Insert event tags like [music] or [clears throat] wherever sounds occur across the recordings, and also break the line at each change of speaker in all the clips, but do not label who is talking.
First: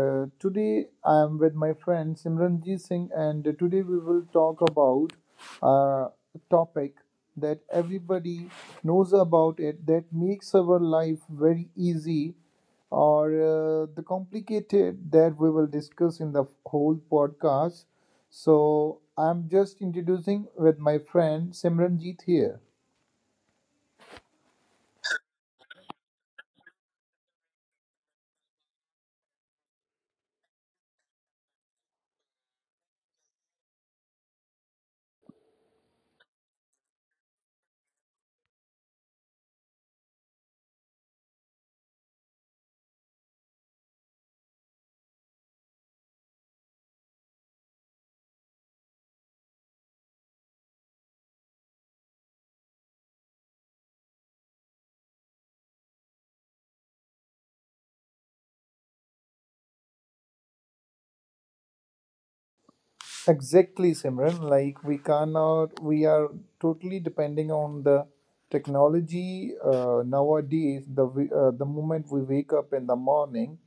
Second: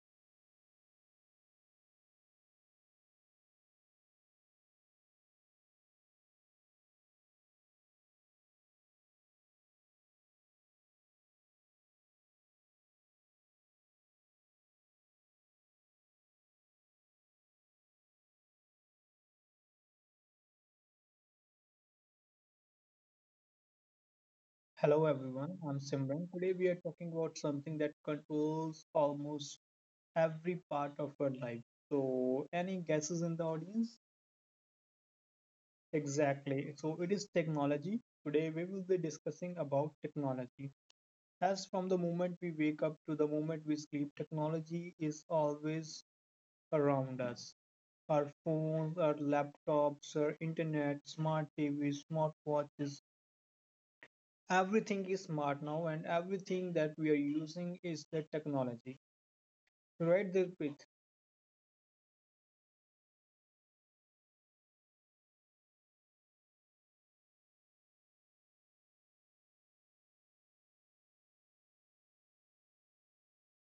today I am with my friend Simranjit Singh, and today we will talk about a topic that everybody knows about it that makes our life very easy or the complicated that we will discuss in the whole podcast. So I'm just introducing with my friend Simranjit here.
Hello everyone, I'm Simran. Today we are talking about something that controls almost every part of our life. So, any guesses in the audience? Exactly. So, it is technology. Today we will be discussing about technology. As from the moment we wake up to the moment we sleep, technology is always around us. Our phones, our laptops, our internet, smart TVs, smart watches, everything is smart now and everything that we are using is the technology. Right, Dilpit?
Exactly, Simran. Like we cannot, we are totally depending on the technology nowadays. The moment we wake up in the morning,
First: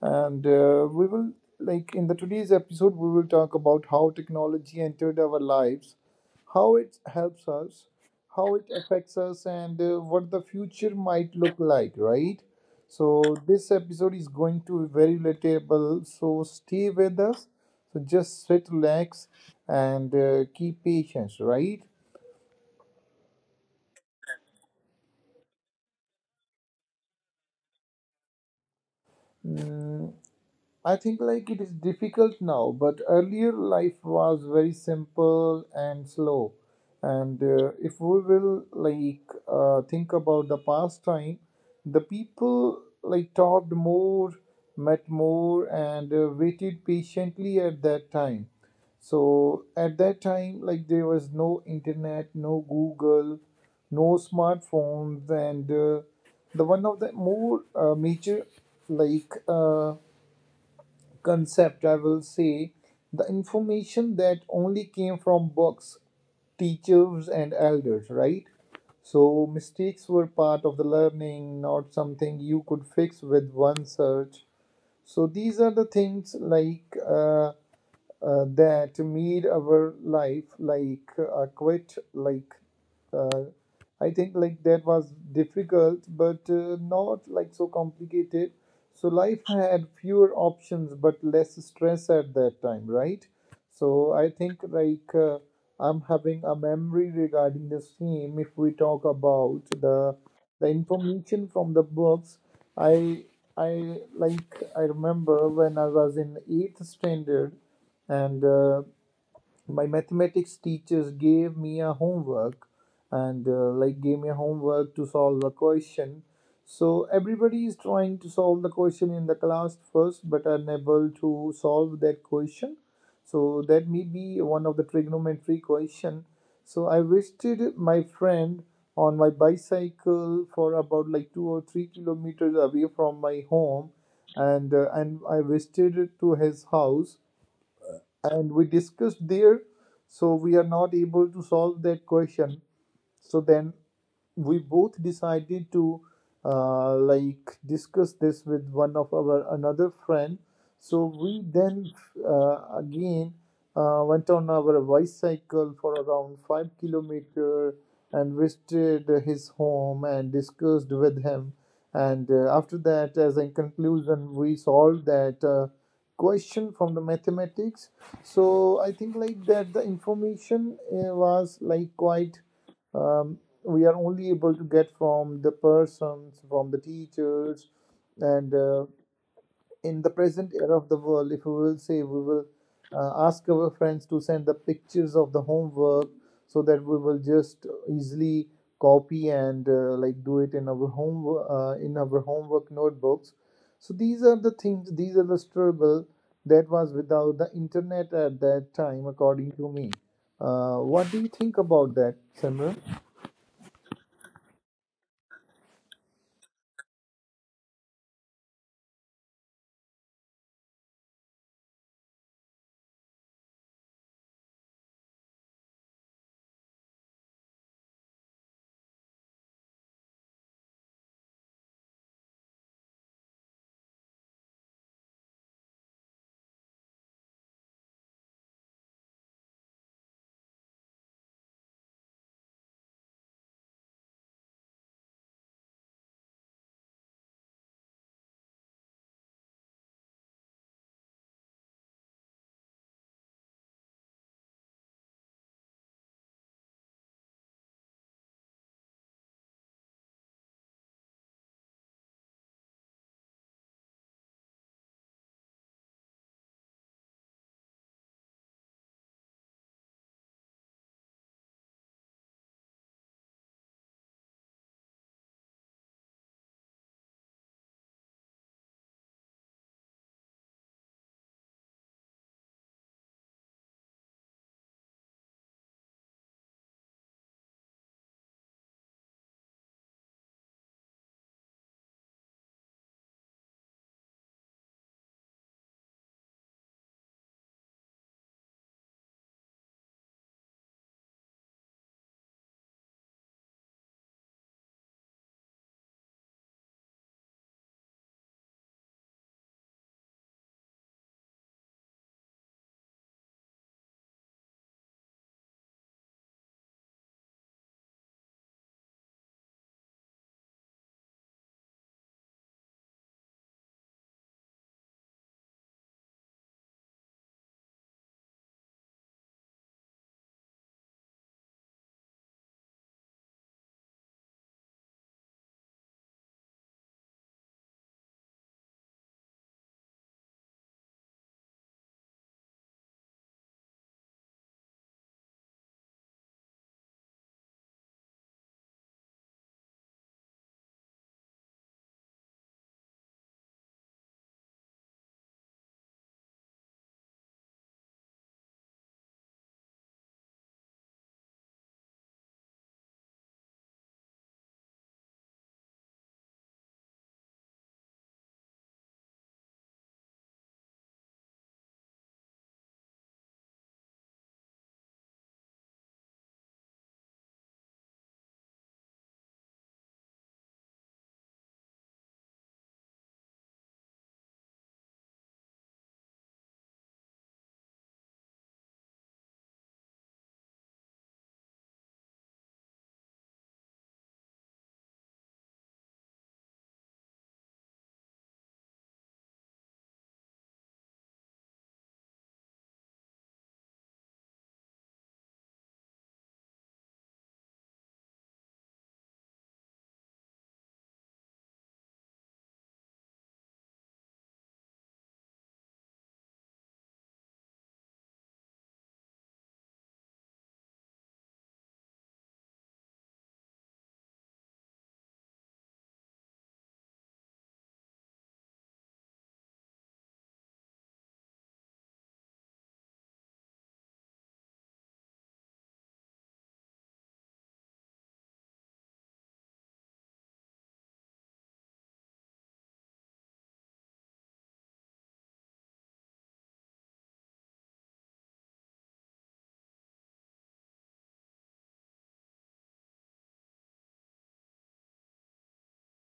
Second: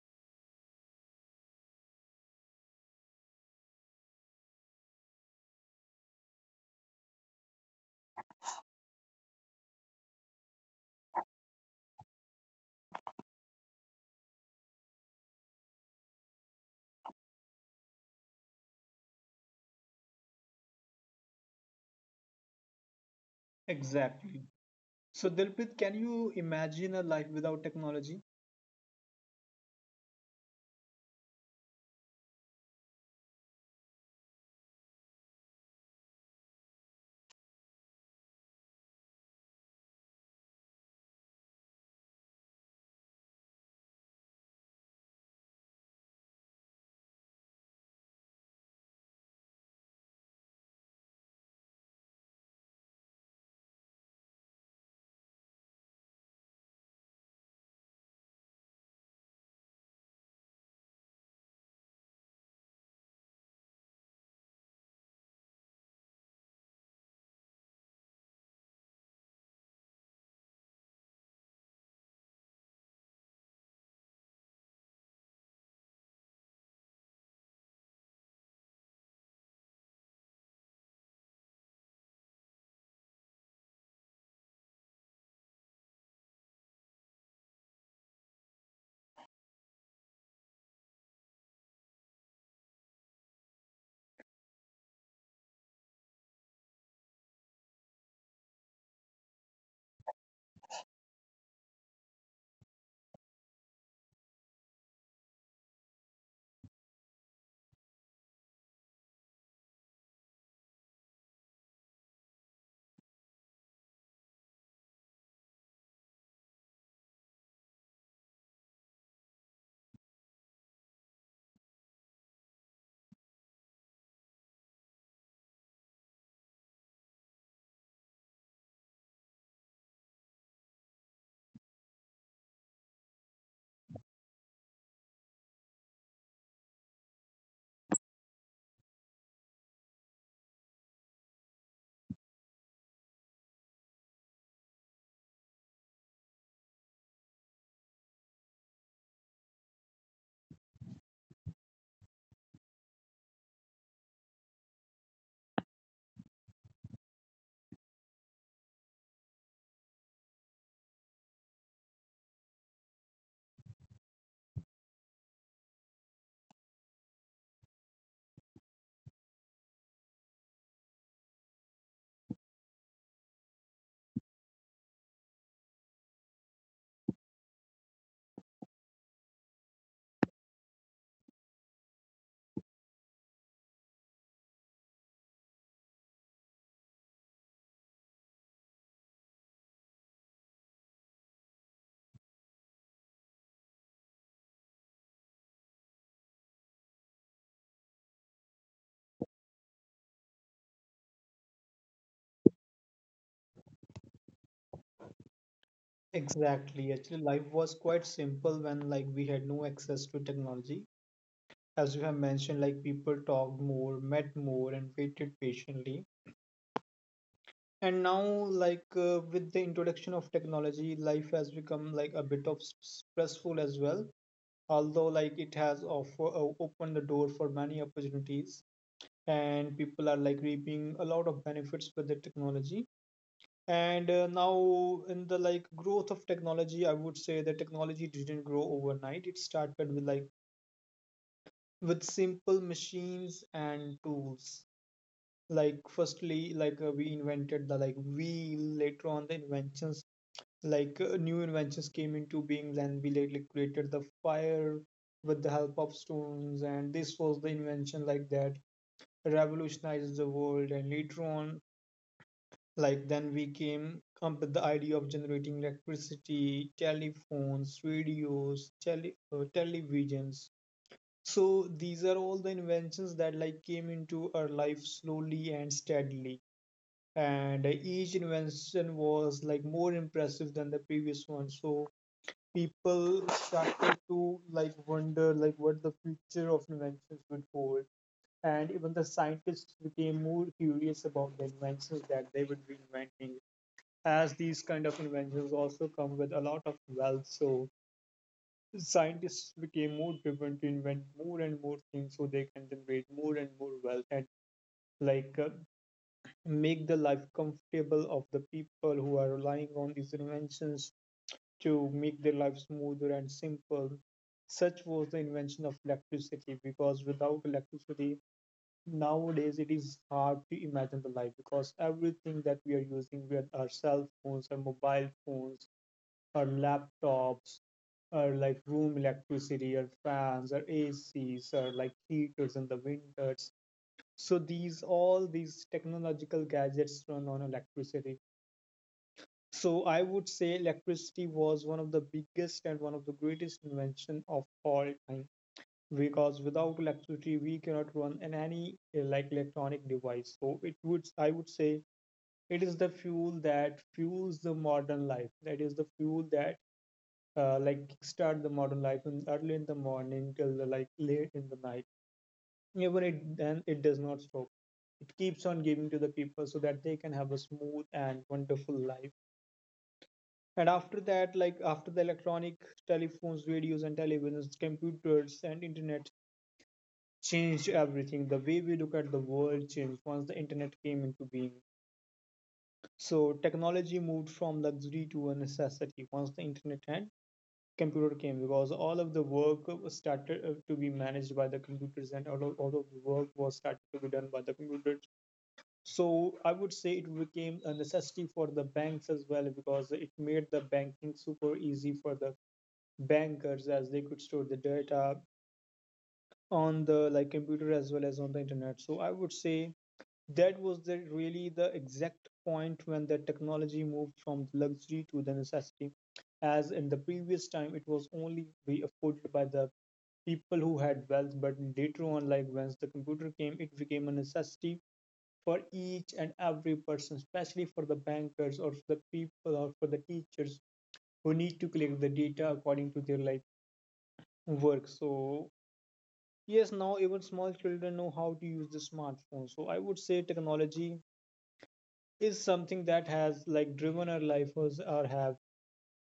and we will like in the today's episode we will talk about how technology entered our lives, how it helps us, how it affects us, and what the future might look like, right? So this episode is going to be very relatable, so stay with us. So just sit relax and keep patience, right?
Exactly. So, Dilpit, can you imagine a life without technology?
Mm, I think like it is difficult now, but earlier life was very simple and slow. And if we will like think about the past time, the people like talked more, met more, and waited patiently at that time. So at that time, like there was no internet, no Google, no smartphones, and the one of the more major like, concept, I will say, the information that only came from books, teachers, and elders, right? So mistakes were part of the learning, not something you could fix with one search. So these are the things like that made our life like quite like uh, I think like that was difficult, but not like so complicated. So life had fewer options but less stress at that time, right? So I think like I'm having a memory regarding the same. If we talk about the information from the books, I I like I remember when I was in eighth standard, and my mathematics teachers gave me a homework, and like gave me a homework to solve a question. So everybody is trying to solve the question in the class first but unable to solve that question. So that may be one of the trigonometry question. So I visited my friend on my bicycle for about like 2 or 3 km away from my home, and I visited to his house, and we discussed there. So we are not able to solve that question. So then we both decided to like discuss this with one of our another friend. So we then again went on our bicycle for around 5 km and visited his home and discussed with him. And after that, as a conclusion, we solved that question from the mathematics. So I think like that the information was like quite um, we are only able to get from the persons, from the teachers, and in the present era of the world, if we will say we will ask our friends to send the pictures of the homework so that we will just easily copy and like do it in our home in our homework notebooks. So these are the things, these are the struggle that was without the internet at that time, according to me. What do you think about that, Simran?
Exactly. Actually, life was quite simple when like we had no access to technology. As you have mentioned, like people talked more, met more, and waited patiently. And now, like with the introduction of technology, life has become like a bit of stressful as well. Although like it has offer, opened the door for many opportunities, and people are like reaping a lot of benefits with the technology. And now, in the like growth of technology, I would say that technology didn't grow overnight. It started with like with simple machines and tools. Like firstly, like we invented the like wheel. Later on, the inventions like new inventions came into being, and we like created the fire with the help of stones. And this was the invention like that revolutionized the world. And later on, like then we came up with the idea of generating electricity, telephones, radios, televisions. So these are all the inventions that like came into our life slowly and steadily. And each invention was like more impressive than the previous one. So people started to like wonder like what the future of inventions would hold, and even the scientists became more curious about the inventions that they would be inventing, as these kind of inventions also come with a lot of wealth. So scientists became more driven to invent more and more things so they can generate more and more wealth and like make the life comfortable of the people who are relying on these inventions to make their life smoother and simple. Such was the invention of electricity, because without electricity nowadays it is hard to imagine the life, because everything that we are using, with our cell phones, our mobile phones, our laptops, or like room electricity, or fans, our ACs, or like heaters in the winters. So these all these technological gadgets run on electricity. So I would say electricity was one of the biggest and one of the greatest invention of all time, because without electricity we cannot run in any like electronic device. So it would I would say it is the fuel that fuels the modern life. That is the fuel that like kickstart the modern life in early in the morning till the, like late in the night. Even it then it does not stop. It keeps on giving to the people so that they can have a smooth and wonderful life. And after that, like after the electronic telephones, radios, and televisions, computers and internet changed everything. The way we look at the world changed once the internet came into being. So technology moved from luxury to a necessity once the internet had computer came, because all of the work started to be managed by the computers, and all of the work was started to be done by the computers. So I would say it became a necessity for the banks as well, because it made the banking super easy for the bankers as they could store the data on the like computer as well as on the internet. So I would say that was the really the exact point when the technology moved from luxury to the necessity, as in the previous time it was only be afforded by the people who had wealth, but later on, like once the computer came, it became a necessity for each and every person, especially for the bankers or for the people or for the teachers who need to collect the data according to their like work. So yes, now even small children know how to use the smartphone. So I would say technology is something that has like driven our life or have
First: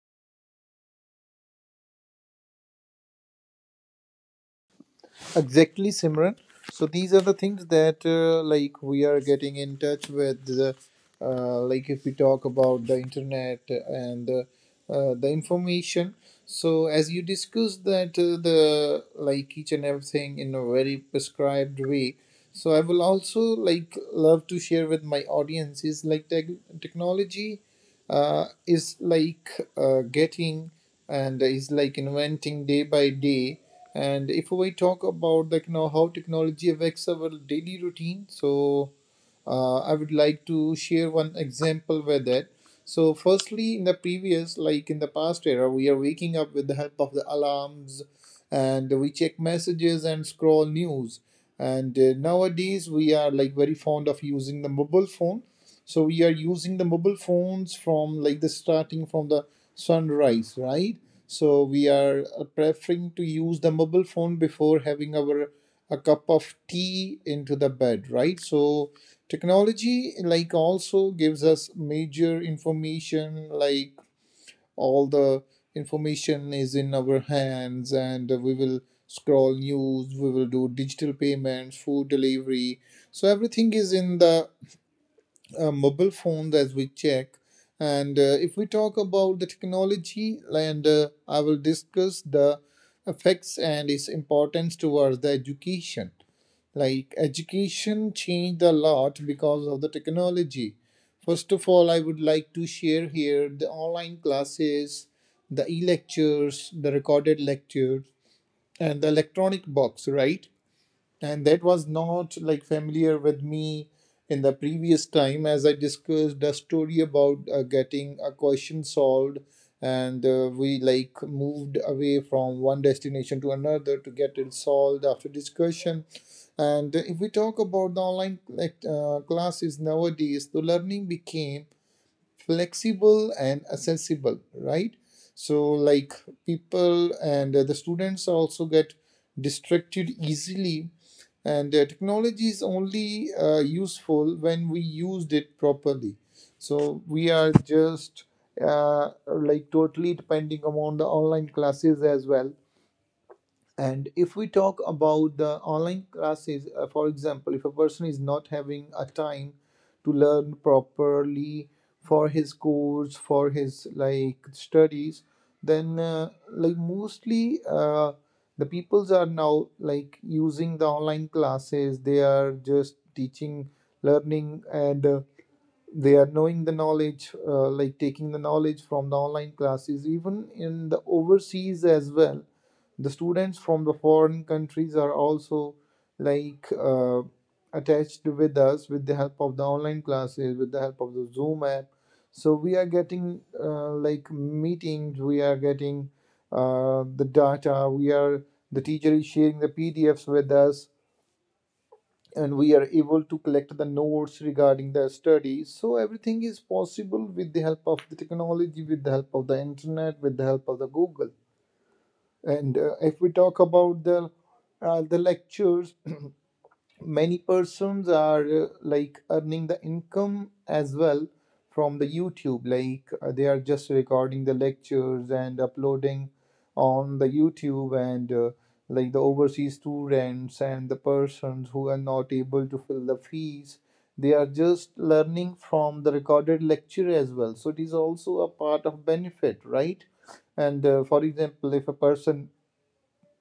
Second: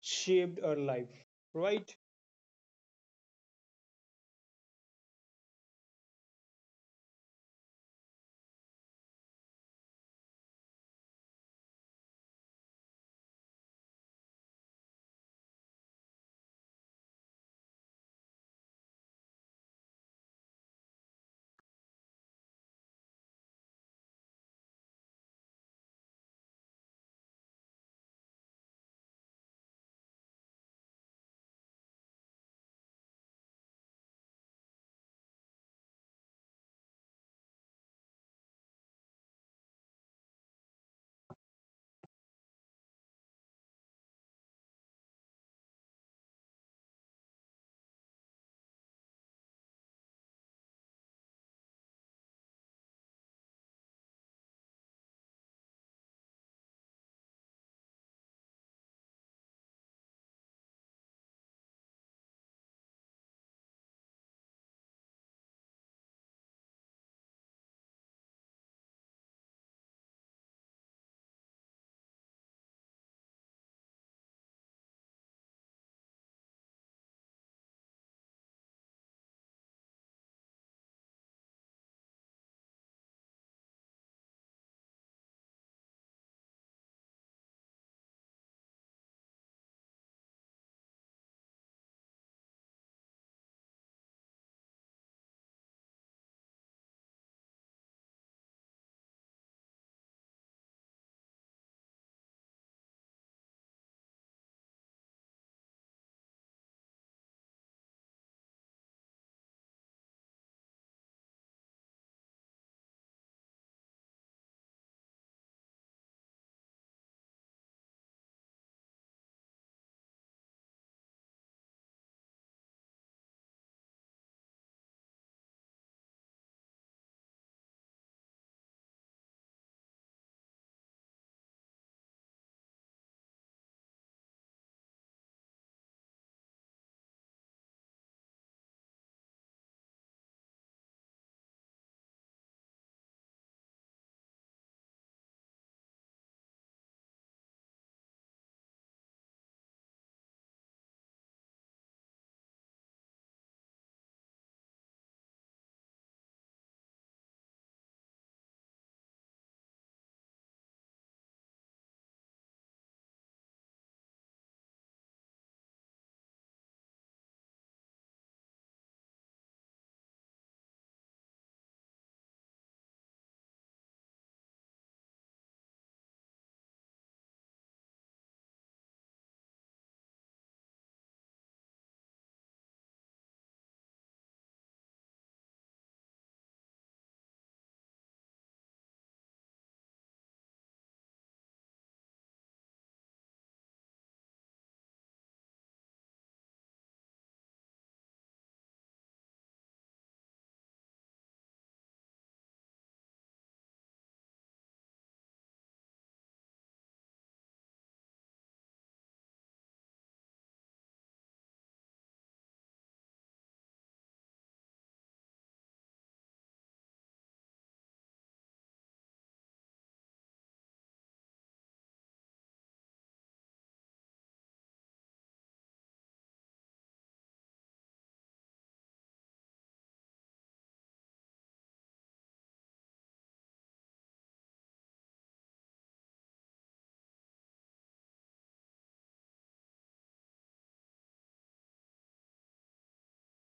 shaped our life, right?
Exactly, Simran. So these are the things that like we are getting in touch with the like if we talk about the internet and the information. So as you discussed that the like each and everything in a very prescribed way. So I will also like love to share with my audience is like technology is like getting and is like inventing day by day. And if we talk about like you know how technology affects our daily routine, so I would like to share one example with that. So firstly, in the previous like in the past era, we are waking up with the help of the alarms, and we check messages and scroll news. And nowadays we are like very fond of using the mobile phone, so we are using the mobile phones from like the starting from the sunrise, right? So we are preferring to use the mobile phone before having our a cup of tea into the bed, right? So technology like also gives us major information, like all the information is in our hands, and we will scroll news, we will do digital payments, food delivery. So everything is in the mobile phones as we check. And if we talk about the technology, and I will discuss the effects and its importance towards the education. Like education changed a lot because of the technology. First of all, I would like to share here the online classes, the e lectures, the recorded lectures, and the electronic box, right? And that was not like familiar with me in the previous time, as I discussed a story about getting a question solved, and we like moved away from one destination to another to get it solved after discussion. And if we talk about the online like classes, nowadays the learning became flexible and accessible, right? So like people and the students also get distracted easily, and technology is only useful when we used it properly. So we are just like totally depending upon the online classes as well. And if we talk about the online classes, for example, if a person is not having a time to learn properly for his course, for his like studies, then like mostly the peoples are now like using the online classes. They are just teaching, learning, and they are knowing the knowledge like taking the knowledge from the online classes even in the overseas as well. The students from the foreign countries are also like attached with us with the help of the online classes, with the help of the zoom app. So we are getting like meetings, we are getting the data, we are the teacher is sharing the pdfs with us, and we are able to collect the notes regarding the study. So everything is possible with the help of the technology, with the help of the internet, with the help of the Google. And if we talk about the lectures, [clears throat] many persons are like earning the income as well from the youtube, like they are just recording the lectures and uploading on the youtube. And like the overseas students and the persons who are not able to fill the fees, they are just learning from the recorded lecture as well. So it is also a part of benefit, right? And for example, if a person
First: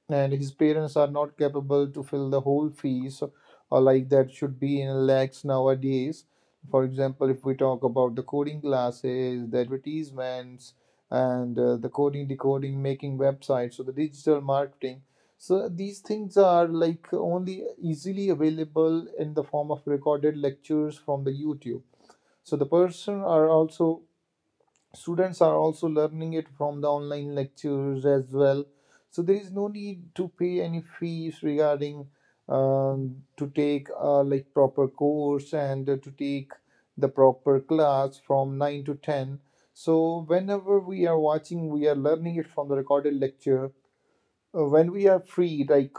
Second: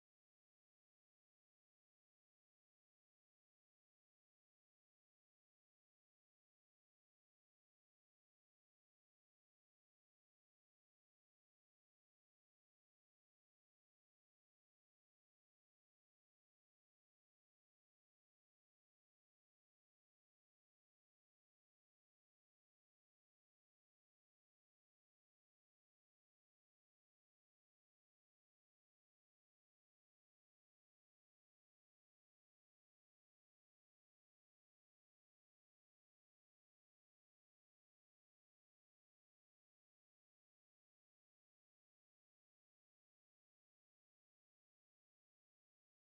and his parents are not capable to fill the whole fees, or like that should be in lakhs nowadays, for example, if we talk about the coding classes, the advertisements, and the coding decoding making websites, so the digital marketing, so these things are like only easily available in the form of recorded lectures from the youtube. So the person are also students are also learning it from the online lectures as well. So there is no need to pay any fees regarding to take like proper course and to take the proper class from 9 to 10. So whenever we are watching, we are learning it from the recorded lecture. When we are free like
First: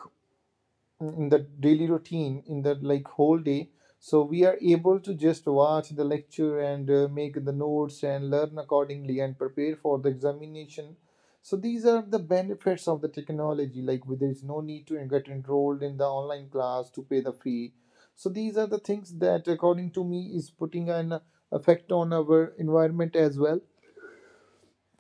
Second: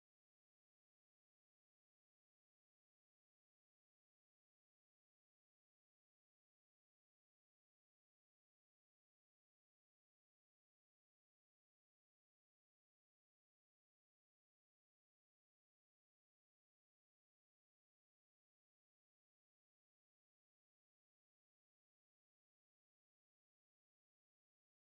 in the daily routine in the like whole day, so we are able to just watch the lecture and make the notes and learn accordingly and prepare for the examination. So these are the benefits of the technology, like where there is no need to get enrolled in the online class to pay the fee. So these are the things that according to me is putting an effect on our environment as well.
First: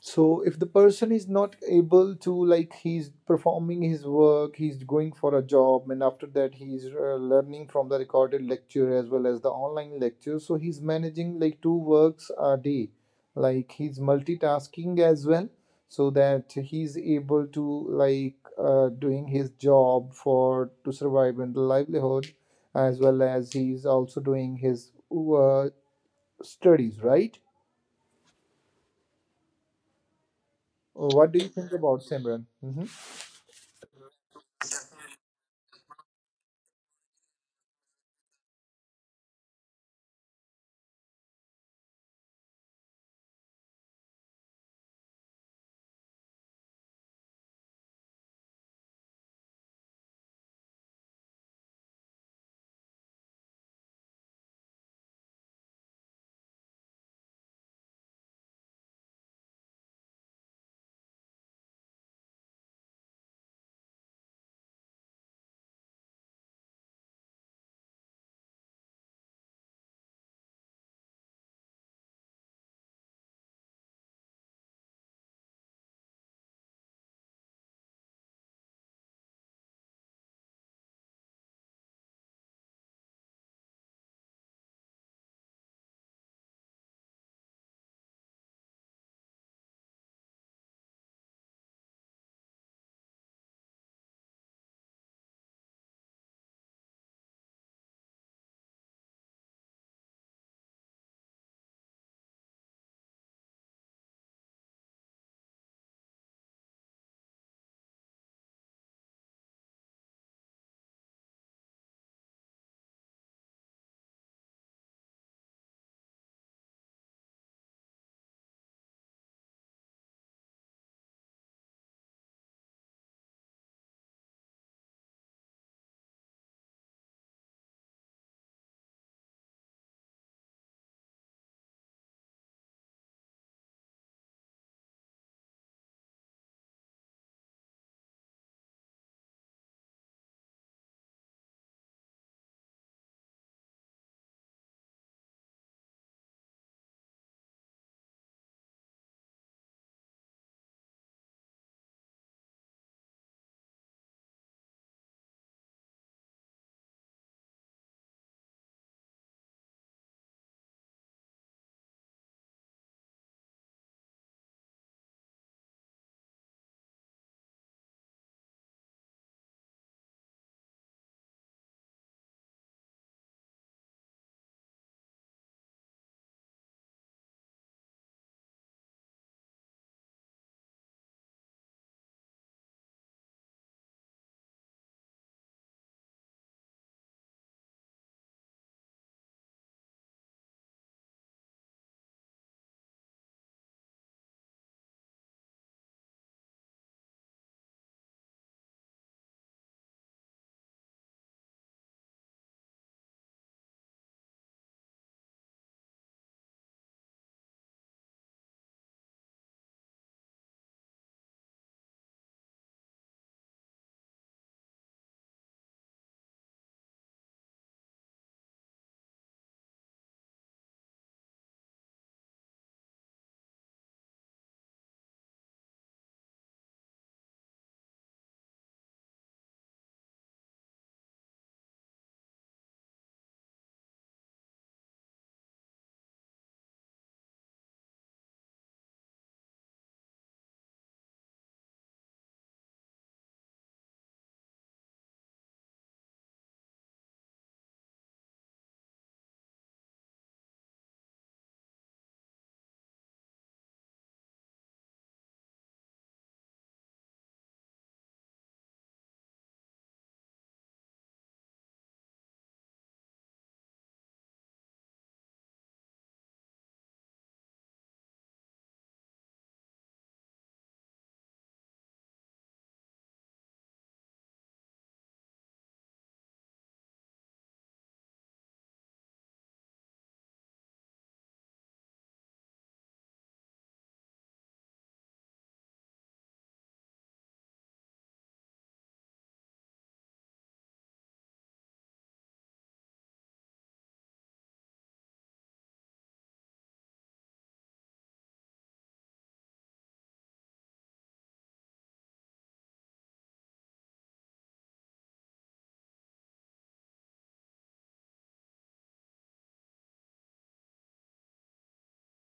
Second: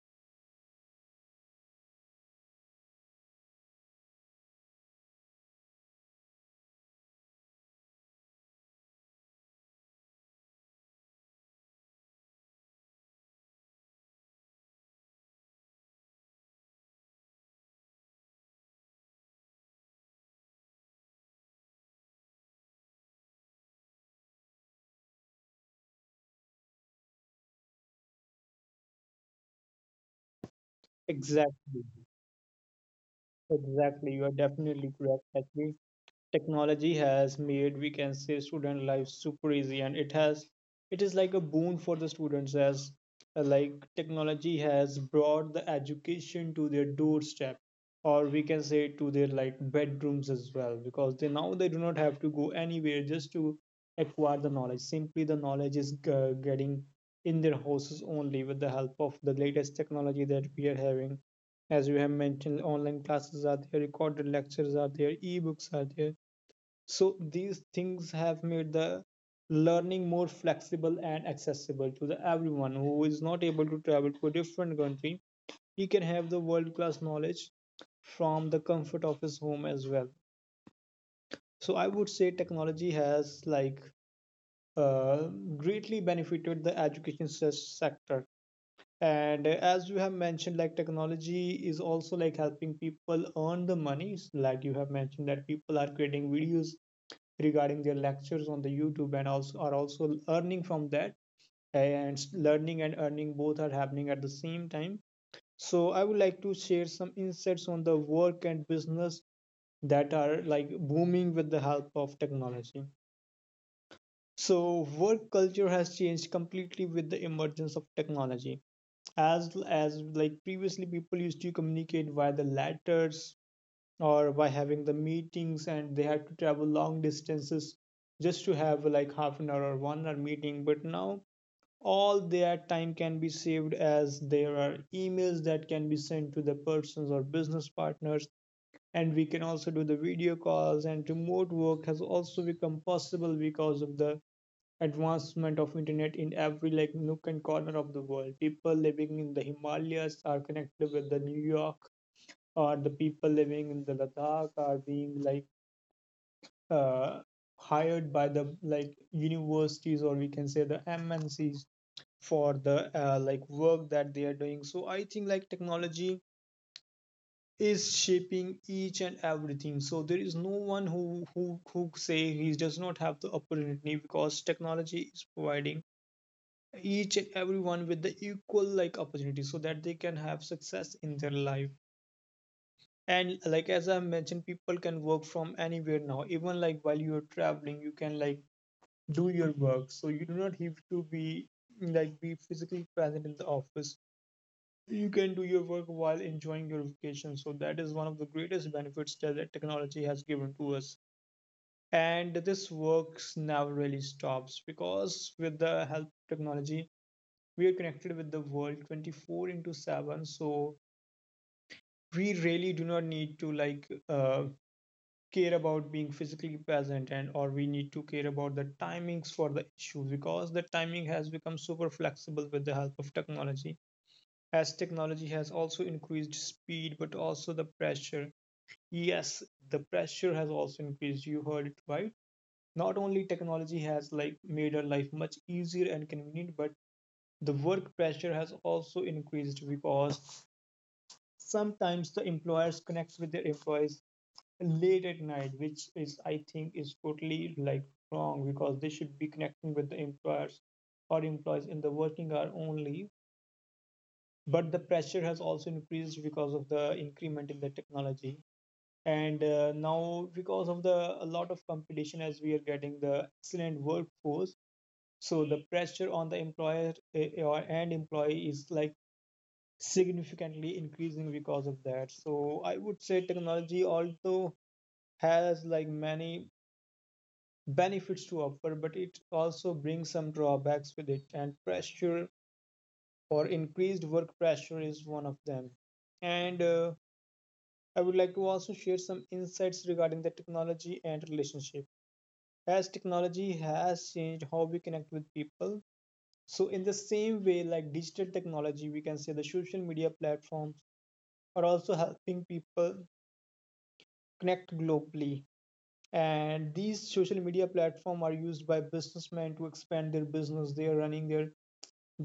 So if the person is not able to, like, he's performing his work, he's going for a job, and after that he's learning from the recorded lecture as well as the online lecture, so he's managing like two works a day, like he's multitasking as well, so that he's able to like doing his job for to survive in the livelihood as well as he's also doing his uh, studies, right? What do you think
Exactly.
about Simran? Mhm.
Exactly. You are definitely correct. Actually, technology has made we can say student life super easy, and it has it is like a boon for the students, as like technology has brought the education to their doorstep, or we can say to their like bedrooms as well, because they now they do not have to go anywhere just to acquire the knowledge. Simply the knowledge is getting in their houses only with the help of the latest technology that we are having. As you have mentioned, online classes are there, recorded lectures are there, ebooks are there. So these things have made the learning more flexible and accessible to the everyone who is not able to travel to a different country. He can have the world class knowledge from the comfort of his home as well. So I would say technology has like uh, greatly benefited the education sector. And as you have mentioned, like technology is also like helping people earn the money. Like you have mentioned that people are creating videos regarding their lectures on the YouTube, and also are also earning from that, and learning and earning both are happening at the same time. So I would like to share some insights on the work and business that are like booming with the help of technology. So work culture has changed completely with the emergence of technology. As like previously people used to communicate via the letters, or by having the meetings, and they had to travel long distances just to have like half an hour or 1 hour meeting. But now all their time can be saved, as there are emails that can be sent to the persons or business partners, and we can also do the video calls, and remote work has also become possible because of the advancement of internet in every like nook and corner of the world. People living in the Himalayas are connected with the New York, or the people living in the Ladakh are being like uh, hired by the like universities, or we can say the MNCs, for the like work that they are doing. So I think like technology is shaping each and everything. So there is no one who say he does not have the opportunity, because technology is providing each and everyone with the equal like opportunity so that they can have success in their life. And like as I mentioned, people can work from anywhere now, even like while you're traveling you can like do your work, so you do not have to be like be physically present in the office. You can do your work while enjoying your vacation, so that is one of the greatest benefits that the technology has given to us. And this works never really stops, because with the help of technology we are connected with the world 24 into 7. So we really do not need to like care about being physically present, and or we need to care about the timings for the issue, because the timing has become super flexible with the help of technology, as technology has also increased speed but also the pressure. Yes, the pressure has also increased, you heard it right. Not only technology has like made our life much easier and convenient, but the work pressure has also increased, because sometimes the employers connect with their employees late at night, which is I think is totally like wrong, because they should be connecting with the employers or employees in the working hour only. But the pressure has also increased because of the increment in the technology. And now, because of the a lot of competition, as we are getting the excellent workforce, so the pressure on the employer or and employee is like significantly increasing because of that. So I would say technology, also has like many benefits to offer, but it also brings some drawbacks with it, and pressure or increased work pressure is one of them. And I would like to also share some insights regarding the technology and relationship. As technology has changed how we connect with people, so in the same way, like digital technology, we can say the social media platforms are also helping people connect globally, and these social media platforms are used by businessmen to expand their business. They are running their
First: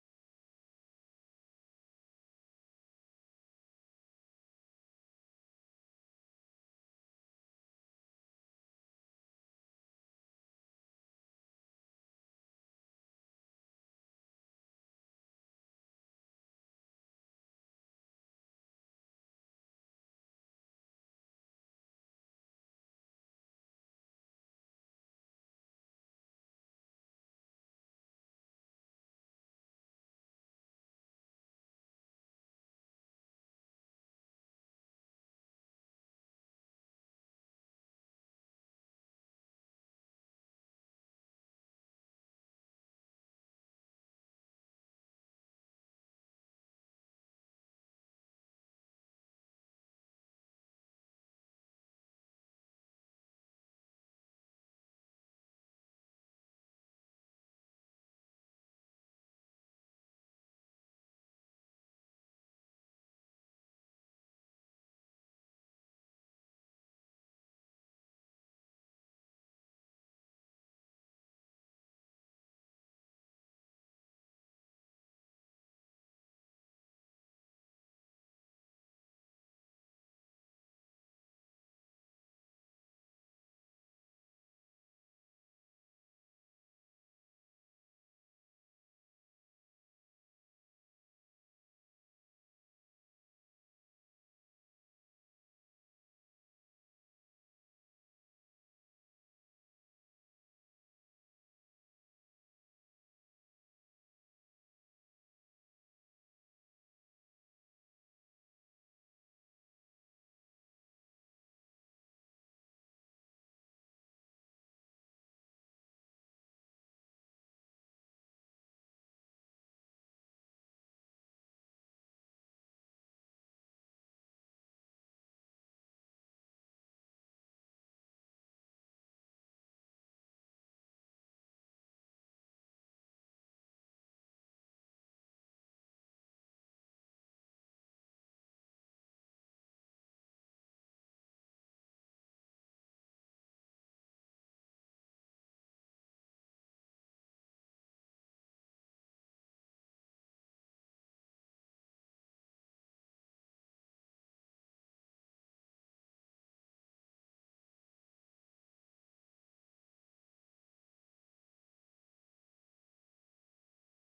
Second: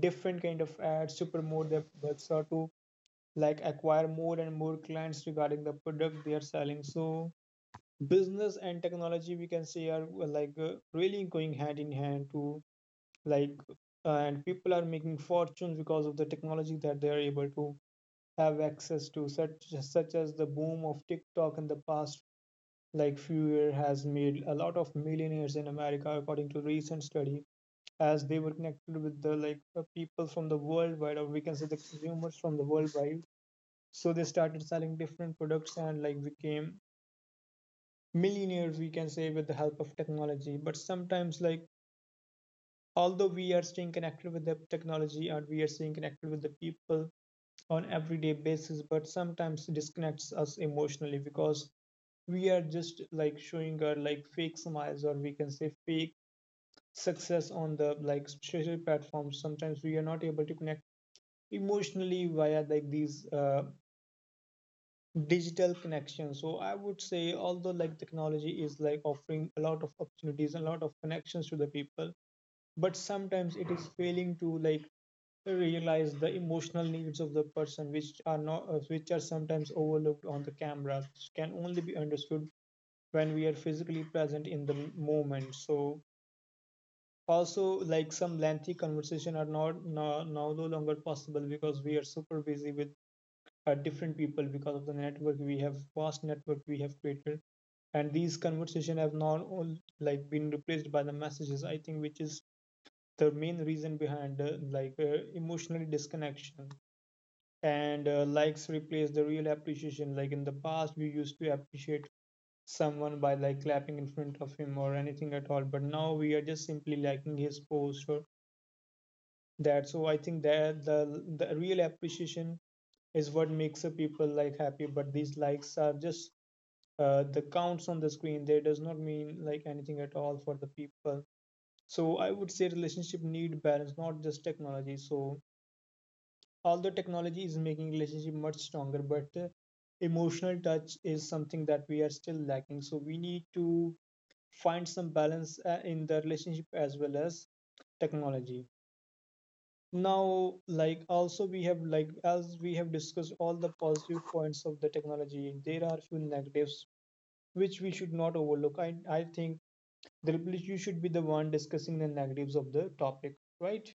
different kind of ads to promote their products, or to like acquire more and more clients regarding the product they are selling. So business and technology we can say are like really going hand in hand to like and people are making fortunes because of the technology, that they are able to have access to such, such as the boom of TikTok in the past like few year has made a lot of millionaires in America according to recent study, as they were connected with the like people from the worldwide, or we can say the consumers from the worldwide. So they started selling different products and like became millionaires, we can say, with the help of technology. But sometimes, like although we are staying connected with the technology and we are staying connected with the people on everyday basis, but sometimes it disconnects us emotionally, because we are just like showing our like fake smiles, or we can say fake success on the like social platforms. Sometimes we are not able to connect emotionally via like these digital connections. So I would say although like technology is like offering a lot of opportunities and a lot of connections to the people, but sometimes it is failing to like realize the emotional needs of the person, which are not which are sometimes overlooked on the cameras, which can only be understood when we are physically present in the moment. So also, like some lengthy conversation are not now no longer possible, because we are super busy with different people because of the network. We have vast network we have created, and these conversation have now all like been replaced by the messages, I think, which is the main reason behind like emotional disconnection. And likes replace the real appreciation. Like in the past we used to appreciate someone by like clapping in front of him or anything at all, but now we are just simply liking his post or that. So I think that the real appreciation is what makes a people like happy, but these likes are just the counts on the screen. They does not mean like anything at all for the people. So I would say relationship need balance, not just technology. So although technology is making relationship much stronger, but emotional touch is something that we are still lacking. So we need to find some balance in the relationship as well as technology. Now like also we have like as we have discussed all the positive points of the technology, there are few negatives which we should not overlook, I think. Dilpreet, you should be the one discussing the negatives of the topic, right?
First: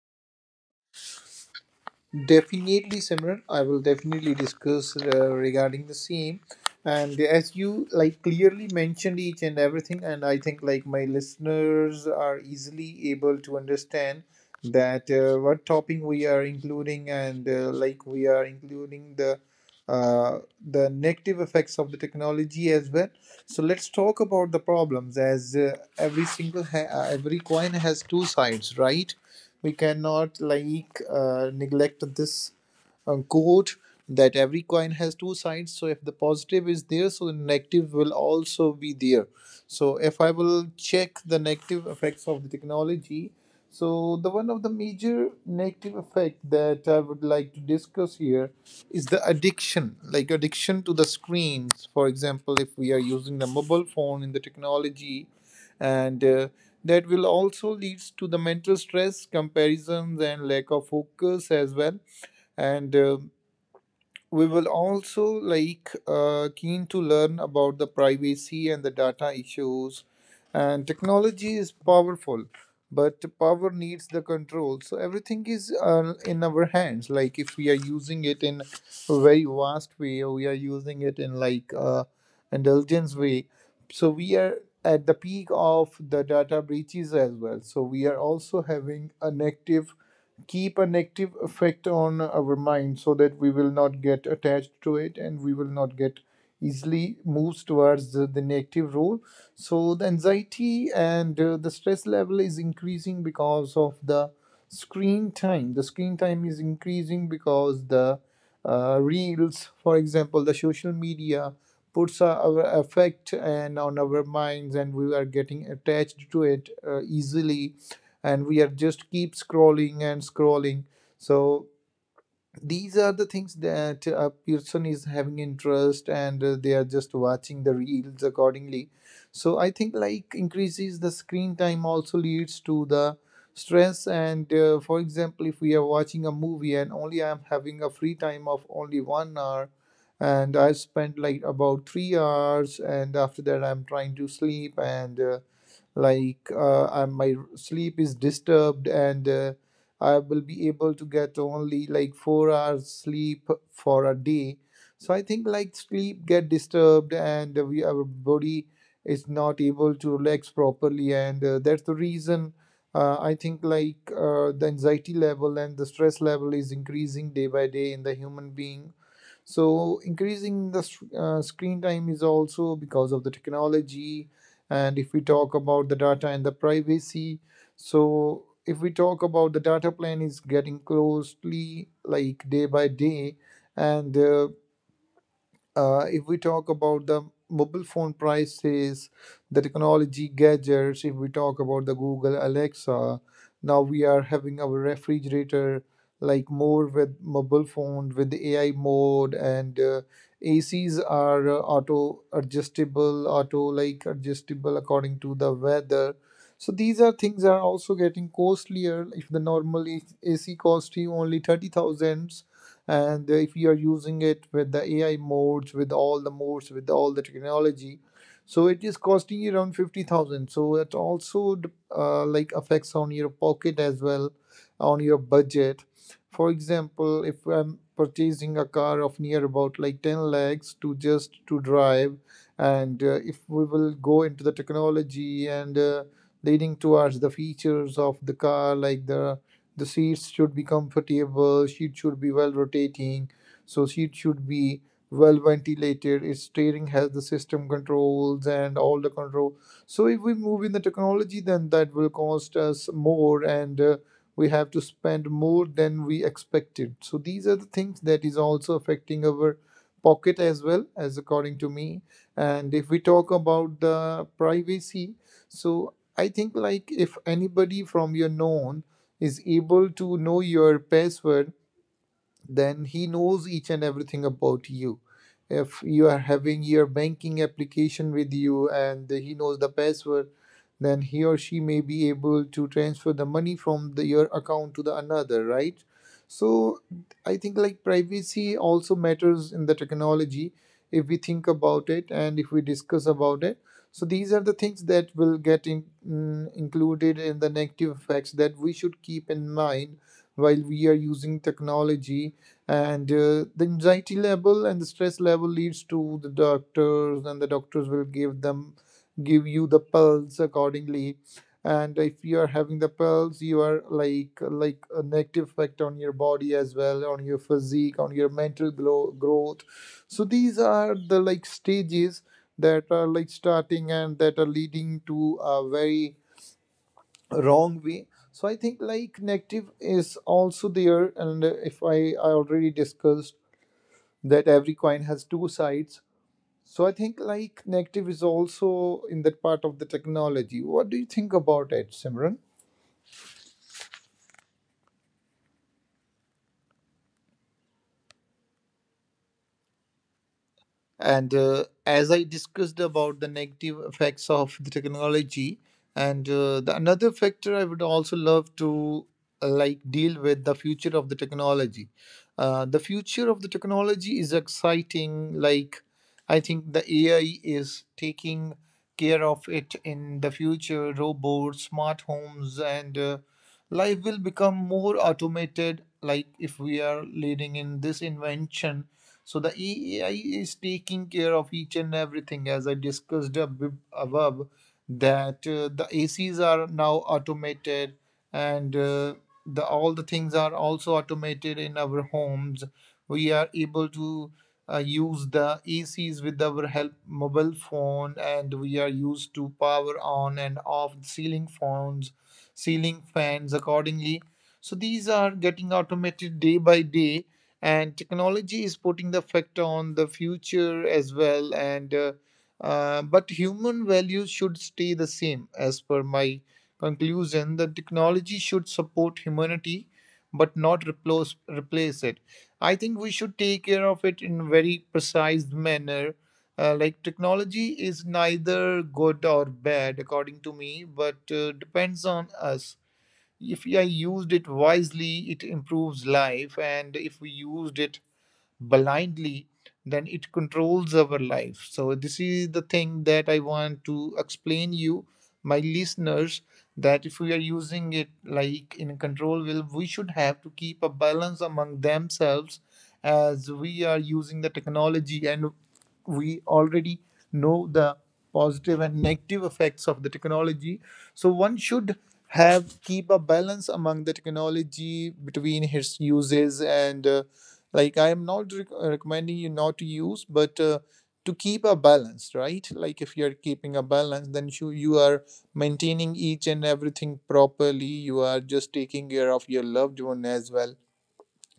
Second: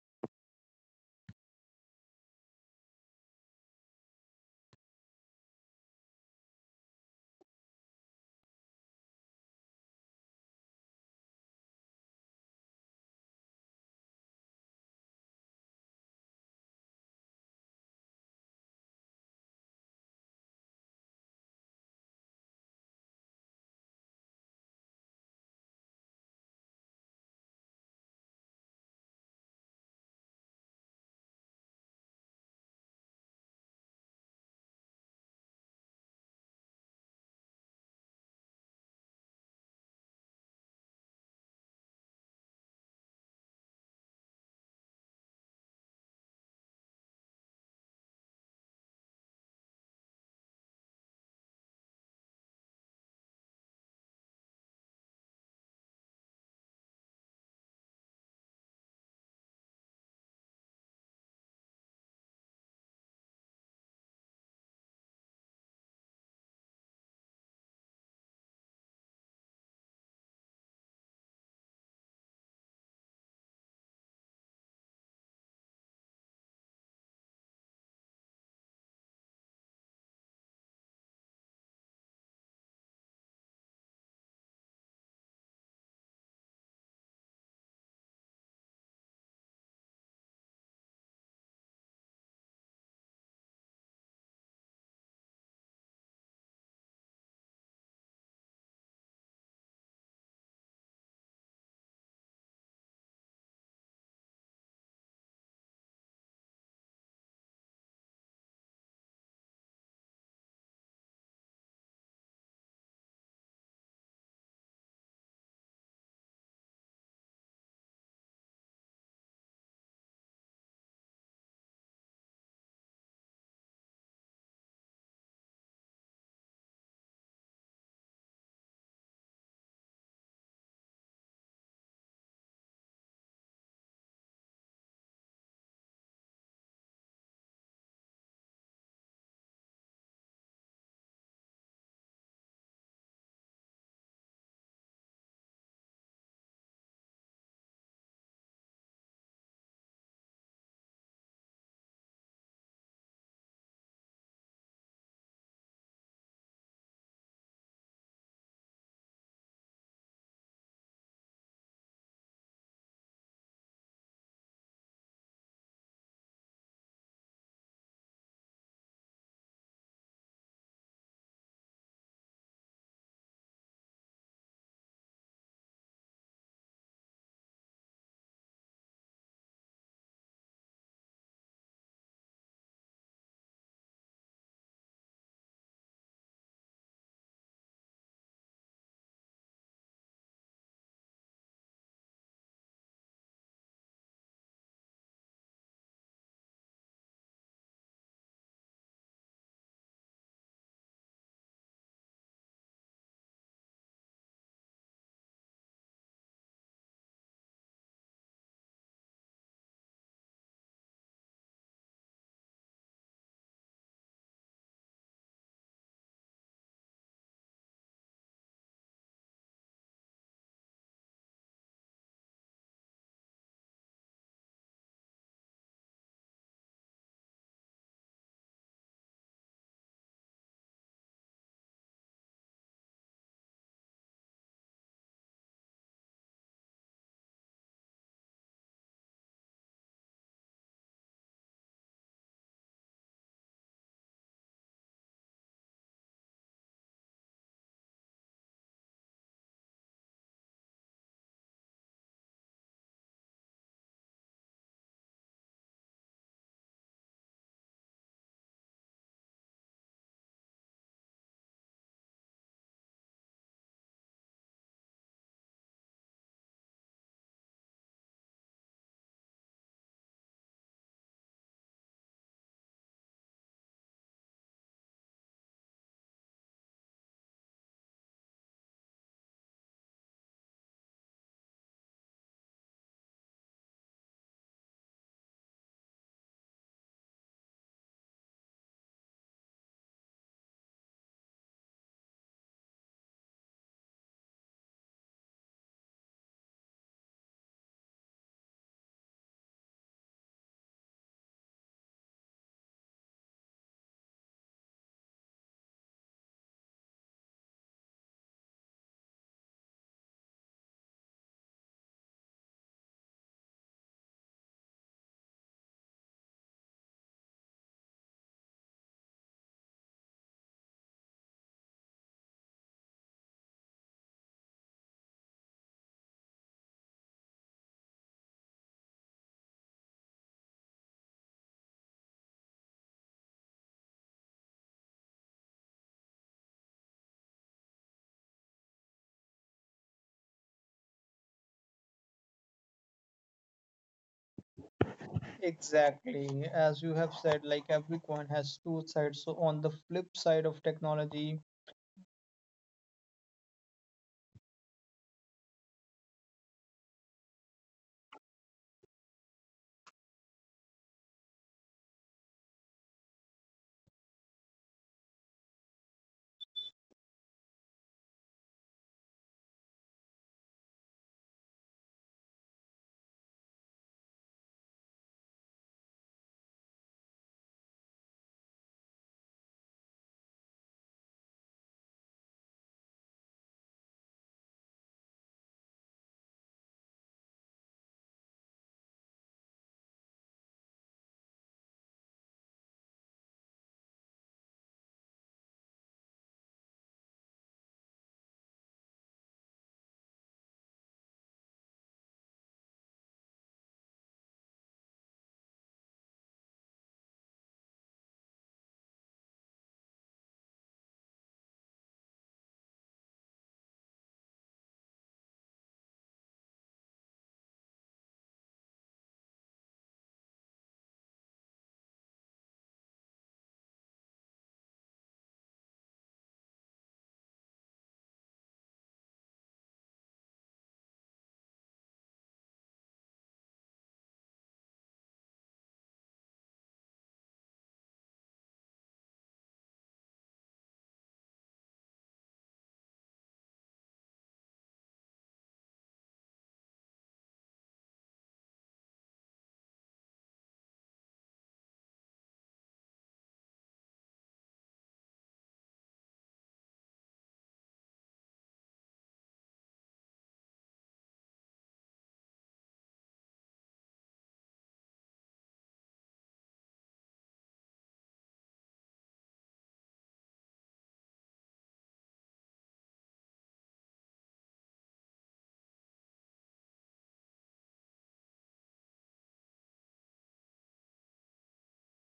Definitely, Simran. I will definitely discuss regarding the same. And as you like clearly mentioned each and everything, and I think like my listeners are easily able to understand that what topping we are including, and like we are including uh, the negative effects of the technology as well. So let's talk about the problems, as every coin has two sides, right? We cannot neglect this quote that every coin has two sides. So if the positive is there, so the negative will also be there. So if I will check the negative effects of the technology, so the one of the major negative effect that I would like to discuss here is the addiction, like addiction to the screens. For example, if we are using the mobile phone in the technology, and that will also leads to the mental stress, comparisons and lack of focus as well. And we will also keen to learn about the privacy and the data issues. And technology is powerful, but power needs the control. So everything is in our hands. Like if we are using it in a very vast way, or we are using it in indulgence way, so we are at the peak of the data breaches as well. So we are also having a negative, keep a negative effect on our mind, so that we will not get attached to it and we will not get easily moves towards the negative role. So the anxiety and the stress level is increasing because of the screen time. The screen time is increasing because the reels, for example the social media, puts our effect and on our minds, and we are getting attached to it easily, and we are just keep scrolling and scrolling. So these are the things that a person is having interest, and they are just watching the reels accordingly. So I think like increases the screen time also leads to the stress. And for example, if we are watching a movie and only I am having a free time of only 1 hour and I spent like about 3 hours, and after that I'm trying to sleep, my sleep is disturbed, and I will be able to get only like 4 hours sleep for a day. So I think like sleep get disturbed and we, our body is not able to relax properly, and that's the reason I think the anxiety level and the stress level is increasing day by day in the human being. So increasing the screen time is also because of the technology. And if we talk about the data and the privacy, so if we talk about the data plan is getting closely like day by day, and if we talk about the mobile phone prices, the technology gadgets, if we talk about the Google Alexa, now we are having our refrigerator like more with mobile phone with the AI mode, and ACs are auto adjustable, auto like adjustable according to the weather. So these are things are also getting costlier. If the normal AC cost you only 30,000, and if you are using it with the AI modes, with all the modes, with all the technology, so it is costing you around 50,000. So it also like affects on your pocket as well, on your budget. For example, if I'm purchasing a car of near about like 10 lakhs to just to drive, and if we will go into the technology, and leading towards the features of the car, like the seats should be comfortable, seat should be well rotating, so seat should be well ventilated, its steering has the system controls and all the control. So if we move in the technology, then that will cost us more, and we have to spend more than we expected. So these are the things that is also affecting our pocket as well, as according to me. And if we talk about the privacy, so I think like if anybody from your known is able to know your password, then he knows each and everything about you. If you are having your banking application with you and he knows the password, then he or she may be able to transfer the money from your account to the another, right? So I think like privacy also matters in the technology, if we think about it and if we discuss about it. So these are the things that will get included in the negative effects that we should keep in mind while we are using technology. And the anxiety level and the stress level leads to the doctors, and the doctors will give you the pills accordingly. And if you are having the pills, you are like a negative effect on your body as well, on your physique, on your mental growth. So these are the like stages that are like starting and that are leading to a very wrong way. So I think like negative is also there, and if I already discussed that every coin has two sides. So I think like negative is also in that part of the technology. What do you think about it, Simran?
Exactly. As you have said, like every coin has two sides. So, on the flip side of technology,
And as I discussed about the negative effects of the technology, and the another factor I would also love to deal with the future of the technology. The future of the technology is exciting. Like I think the AI is taking care of it in the future, robots, smart homes, and life will become more automated, like if we are leading in this invention. So the AI is taking care of each and everything, as I discussed above, that the ACs are now automated, and the all the things are also automated in our homes. We are able to use the ACs with our help mobile phone, and we are used to power on and off ceiling phones, ceiling fans accordingly. So these are getting automated day by day, and technology is putting the effect on the future as well, and but human values should stay the same. As per my conclusion, the technology should support humanity but not replace it. I think we should take care of it in a very precise manner. Technology is neither good or bad according to me, but depends on us. If I used it wisely, it improves life, and if we used it blindly, then it controls our life. So this is the thing that I want to explain you, my listeners, that if we are using it like in a control will, we should have to keep a balance among themselves. As we are using the technology, and we already know the positive and negative effects of the technology, so one should have keep a balance among the technology between his uses, and like I am not recommending you not to use, but to keep a balance, right? Like if you're keeping a balance, then you are maintaining each and everything properly, you are just taking care of your loved one as well,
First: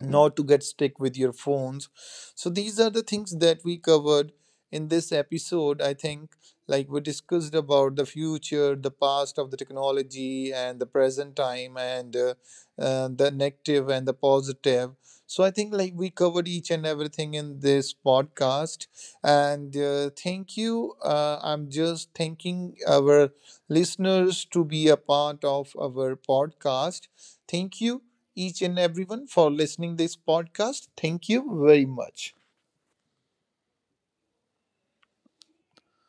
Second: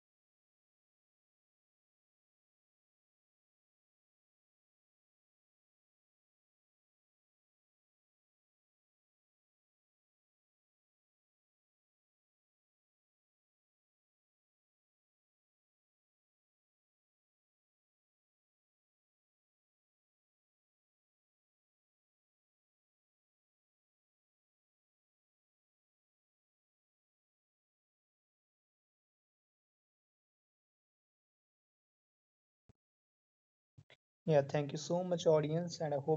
not to get stuck with your phones. So these are the things that we covered in this episode. I think like we discussed about the future, the past of the technology, and the present time, and the negative and the positive. So I think like we covered each and everything in this podcast. And thank you. I'm just thanking our listeners to be a part of our podcast. Thank you each and everyone for listening this podcast. Thank you very much.
yeah, thank you so much, audience, and I hope.